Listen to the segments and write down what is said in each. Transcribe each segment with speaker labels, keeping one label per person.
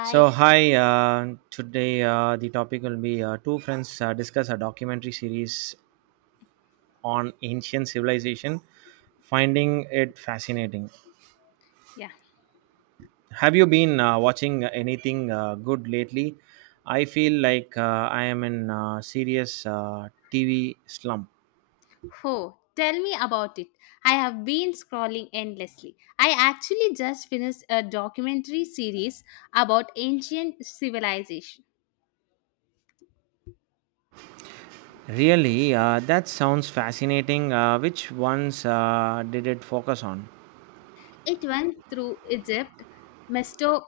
Speaker 1: So, hi, today the topic will be two friends discuss a documentary series on ancient civilization, finding it fascinating.
Speaker 2: Yeah.
Speaker 1: Have you been watching anything good lately? I feel like I am in a serious TV slump.
Speaker 2: Oh, tell me about it. I have been scrolling endlessly. I actually just finished a documentary series about ancient civilization.
Speaker 1: Really, that sounds fascinating. Which ones did it focus on?
Speaker 2: It went through Egypt, Mesto-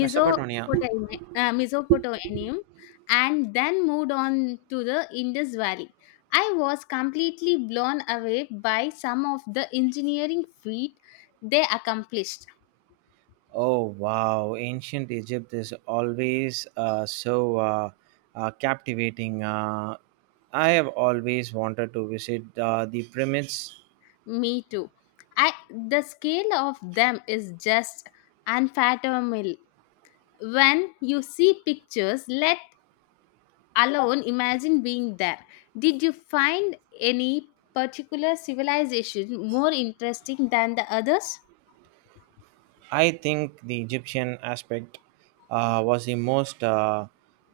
Speaker 1: Mesopotamia.
Speaker 2: Mesopotamia, and then moved on to the Indus Valley. I was completely blown away by some of the engineering feat they accomplished.
Speaker 1: Oh wow, ancient Egypt is always so captivating. I have always wanted to visit the pyramids.
Speaker 2: Me too. I the scale of them is just unfathomable. When you see pictures, let alone imagine being there. Did you find any particular civilization more interesting than the others?
Speaker 1: I think the Egyptian aspect was the most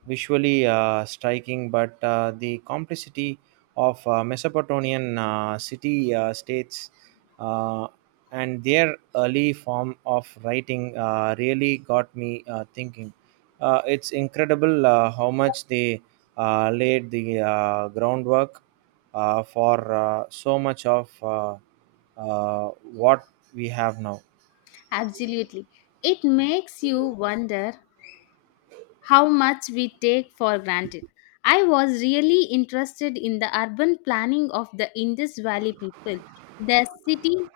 Speaker 1: visually striking, but the complexity of Mesopotamian city states uh, and their early form of writing really got me thinking. It's incredible how much they laid the groundwork for so much of what we have now.
Speaker 2: Absolutely. It makes you wonder how much we take for granted. I was really interested in the urban planning of the Indus Valley people. Their city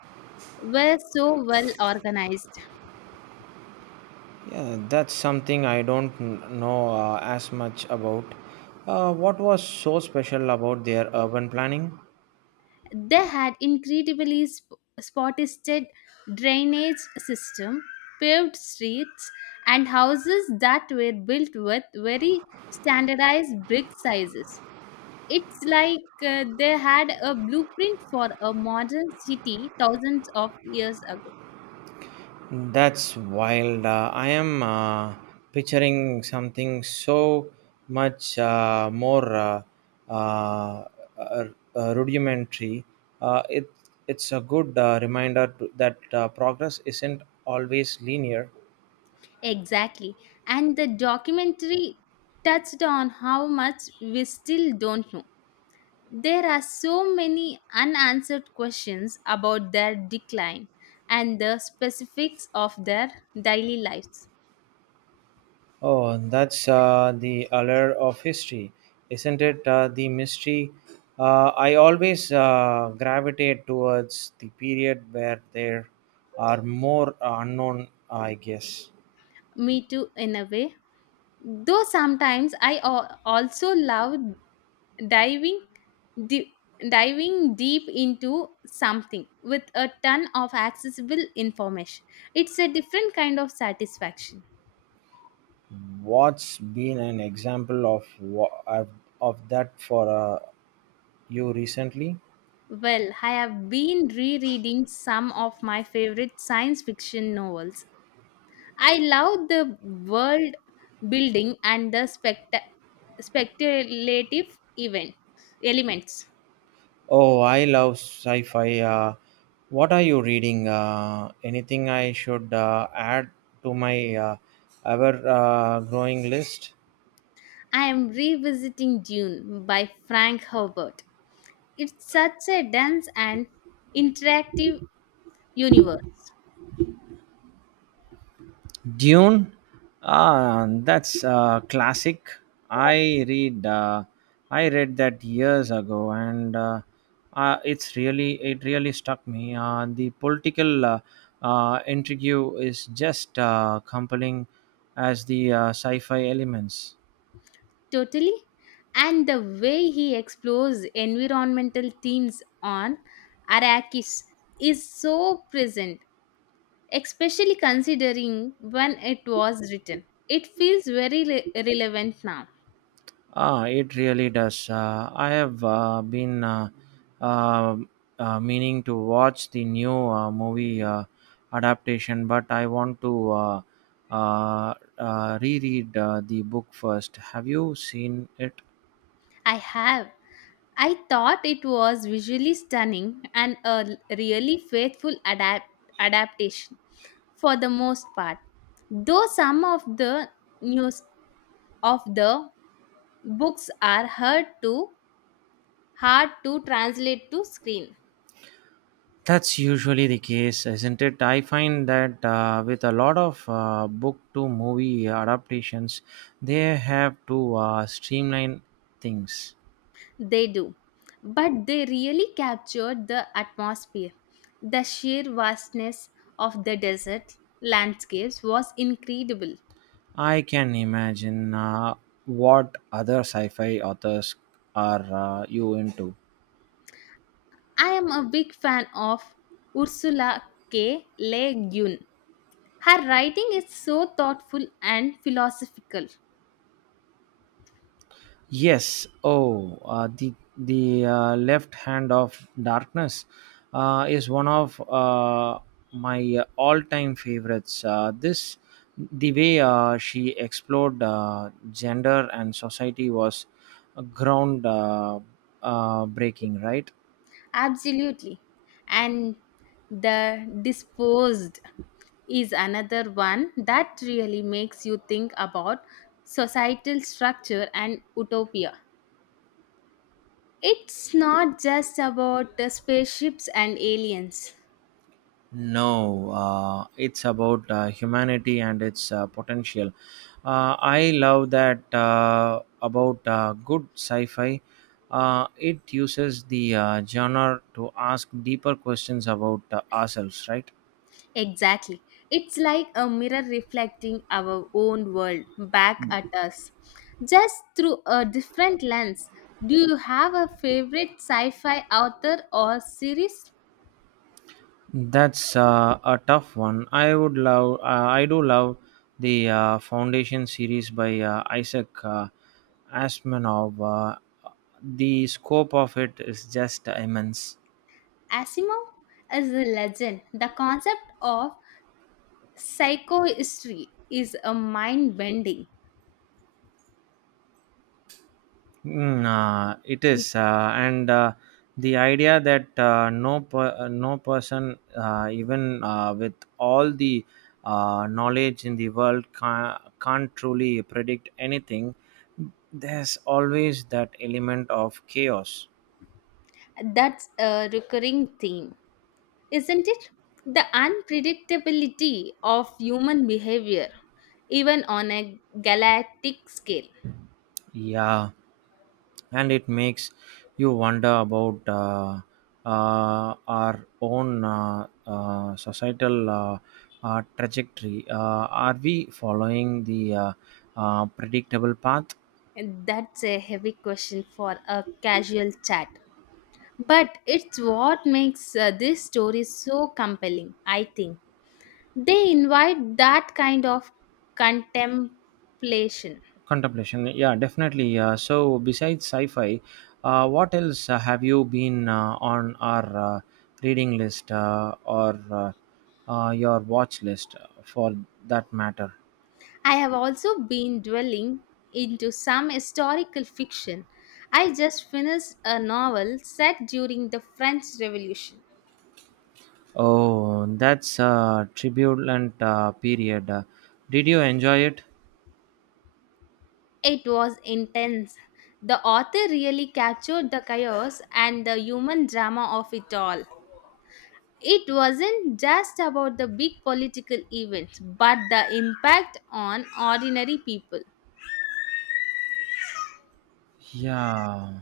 Speaker 2: were so well organized.
Speaker 1: Yeah, that's something I don't know as much about. What was so special about their urban planning?
Speaker 2: They had incredibly spotted drainage system, paved streets, and houses that were built with very standardized brick sizes. It's like they had a blueprint for a modern city thousands of years ago.
Speaker 1: That's wild. I am picturing something so much more uh, rudimentary. Uh, it, it's a good reminder to, that progress isn't always linear.
Speaker 2: Exactly. And the documentary touched on how much we still don't know. There are so many unanswered questions about their decline and the specifics of their daily lives.
Speaker 1: Oh, that's the allure of history, isn't it? The mystery. I always gravitate towards the period where there are more unknown, I guess.
Speaker 2: Me too, in a way. Though sometimes I also love diving di- diving deep into something with a ton of accessible information. It's a different kind of satisfaction.
Speaker 1: What's been an example of of that for you recently?
Speaker 2: Well, I have been rereading some of my favorite science fiction novels. I love the world building and the speculative event elements.
Speaker 1: Oh, I love sci-fi. What are you reading? Anything I should add to my ever growing list?
Speaker 2: I am revisiting Dune by Frank Herbert. It's such a dense and interactive universe.
Speaker 1: Dune, ah, that's a classic. I read, uh, I read that years ago, and it's it really struck me. The political intrigue is just compelling as the sci-fi elements.
Speaker 2: Totally. And the way he explores environmental themes on Arrakis is so present, especially considering when it was written. It feels very relevant now.
Speaker 1: Ah, it really does. I have been uh, meaning to watch the new movie adaptation, but I want to reread the book first. Have you seen it?
Speaker 2: I have. I thought it was visually stunning and a really adaptation for the most part. Though some of the news of the books are hard to translate to screen.
Speaker 1: That's usually the case, isn't it? I find that with a lot of book to movie adaptations, they have to streamline things.
Speaker 2: They do. But they really captured the atmosphere. The sheer vastness of the desert landscapes was incredible.
Speaker 1: I can imagine what other sci fi authors are you into.
Speaker 2: I am a big fan of Ursula K. Le Guin. Her writing is so thoughtful and philosophical.
Speaker 1: Yes, oh, the left hand of darkness is one of my all time favorites. The way she explored gender and society was ground breaking, right?
Speaker 2: Absolutely. And The Disposed is another one that really makes you think about societal structure and utopia. It's not just about the spaceships and aliens.
Speaker 1: No, it's about humanity and its potential. I love that about good sci fi. It uses the genre to ask deeper questions about ourselves, right?
Speaker 2: Exactly. It's like a mirror reflecting our own world back at us, just through a different lens. Do you have a favorite sci fi author or series?
Speaker 1: That's a tough one. I do love the Foundation series by Isaac Asimov. The scope of it is just immense.
Speaker 2: Asimov is a legend. The concept of psychohistory is a mind bending.
Speaker 1: Mm, it is, and the idea that no person, even with all the knowledge in the world, can't truly predict anything. There's always that element of chaos.
Speaker 2: That's a recurring theme, isn't it? The unpredictability of human behavior, even on a galactic scale.
Speaker 1: Yeah, and it makes you wonder about our own societal trajectory. Are we following the predictable path?
Speaker 2: And that's a heavy question for a casual chat. But it's what makes this story so compelling, I think. They invite that kind of contemplation.
Speaker 1: Contemplation, yeah, definitely. So, besides sci fi, what else have you been on our reading list or your watch list for that matter?
Speaker 2: I have also been dwelling into some historical fiction. I just finished a novel set during the French Revolution.
Speaker 1: Oh, that's a turbulent period. Did you enjoy it?
Speaker 2: It was intense. The author really captured the chaos and the human drama of it all. It wasn't just about the big political events, but the impact on ordinary people.
Speaker 1: Yeah,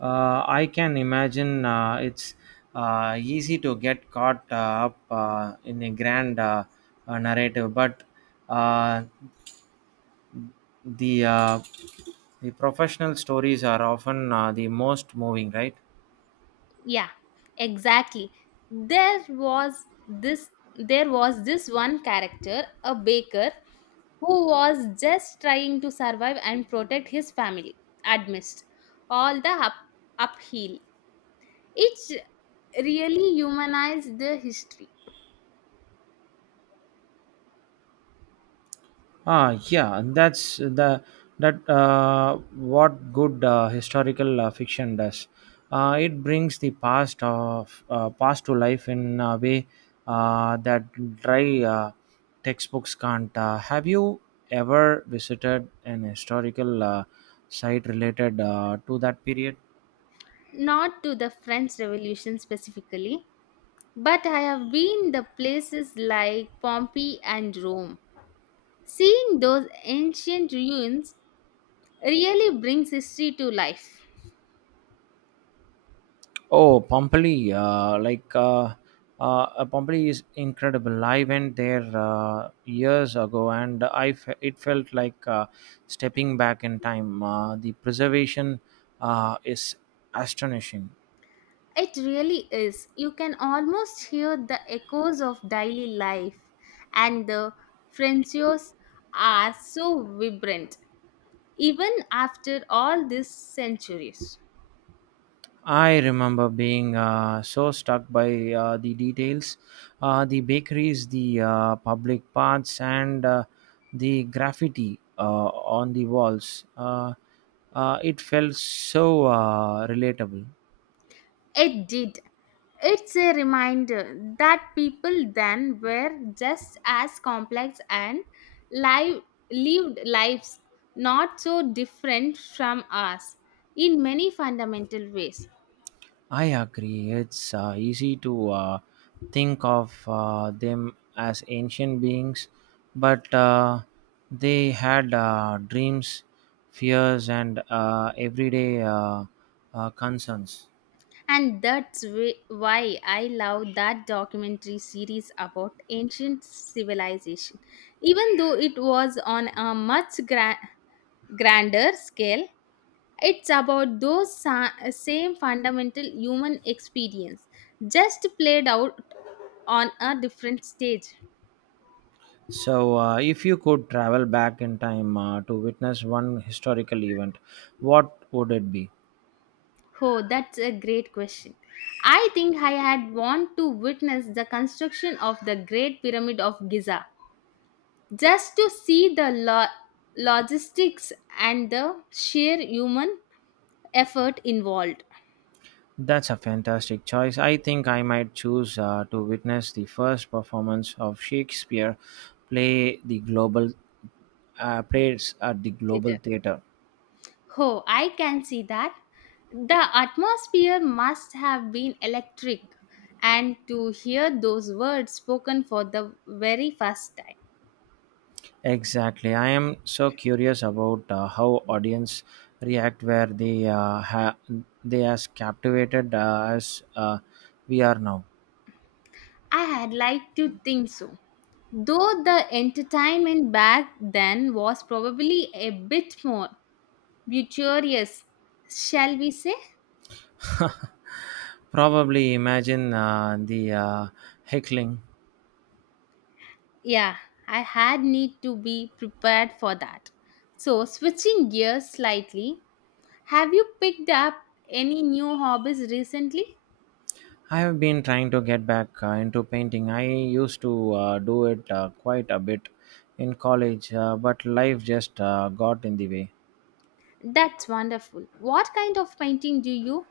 Speaker 1: I can imagine it's easy to get caught up in a grand narrative, but uh, the uh, the professional stories are often the most moving, right?
Speaker 2: Yeah, exactly. There was this there was this one character, a baker, who was just trying to survive and protect his family amidst all the upheaval. It really humanized the history,
Speaker 1: Ah, yeah, and that's the that what good historical fiction does. It brings the past to life in a way that dry textbooks can't. Have you ever visited an historical site related to that period?
Speaker 2: not to the French Revolution specifically, but I have been the places like Pompeii and Rome. Seeing those ancient ruins really brings history to life.
Speaker 1: Oh, Pompeii! Pompeii is incredible. I went there years ago, and it felt like stepping back in time. The preservation is astonishing.
Speaker 2: It really is. You can almost hear the echoes of daily life, and the frescoes are so vibrant, even after all these centuries.
Speaker 1: I remember being so struck by the details, the bakeries, the public paths, and the graffiti on the walls. It felt so relatable.
Speaker 2: It did. It's a reminder that people then were just as complex and live, lived lives not so different from us in many fundamental ways.
Speaker 1: I agree. It's easy to think of them as ancient beings, but they had dreams, fears, and everyday concerns.
Speaker 2: And that's why I love that documentary series about ancient civilization. Even though it was on a much grander scale, it's about those same fundamental human experience, just played out on a different stage.
Speaker 1: So, if you could travel back in time to witness one historical event, what would it be?
Speaker 2: Oh, that's a great question. I think I had want to witness the construction of the Great Pyramid of Giza, just to see the logistics and the sheer human effort involved.
Speaker 1: That's a fantastic choice. I think I might choose to witness the first performance of Shakespeare play the global plays at the global theater.
Speaker 2: Oh, I can see that. The atmosphere must have been electric, and to hear those words spoken for the very first time.
Speaker 1: Exactly. I am so curious about how audience react where they they as captivated as we are now.
Speaker 2: I had liked to think so. Though the entertainment back then was probably a bit more luxurious, shall we say?
Speaker 1: Probably imagine the heckling.
Speaker 2: Yeah, I had need to be prepared for that. So, switching gears slightly, have you picked up any new hobbies recently?
Speaker 1: I have been trying to get back into painting. I used to do it quite a bit in college, but life just got in the way.
Speaker 2: That's wonderful. What kind of painting do you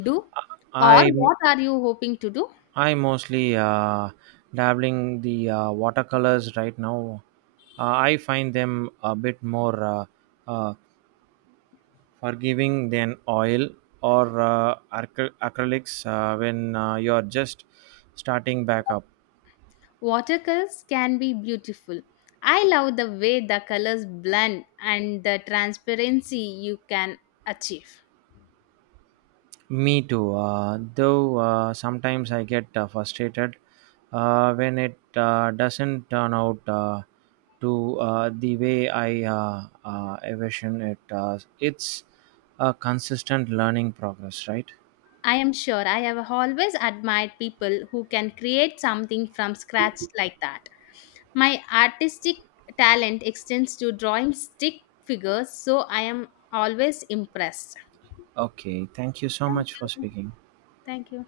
Speaker 2: do? Or
Speaker 1: I
Speaker 2: what are you hoping to do?
Speaker 1: I mostly dabbling the watercolors right now. I find them a bit more uh, forgiving than oil or acrylics when you're just starting back up.
Speaker 2: Watercolors can be beautiful. I love the way the colors blend and the transparency you can achieve.
Speaker 1: Me too. Though sometimes I get frustrated when it doesn't turn out to the way I envision it. It's a consistent learning progress, right?
Speaker 2: I am sure I have always admired people who can create something from scratch like that. My artistic talent extends to drawing stick figures, so I am always impressed.
Speaker 1: Okay. Thank you so
Speaker 2: Thank
Speaker 1: much for
Speaker 2: you.
Speaker 1: speaking.
Speaker 2: Thank you.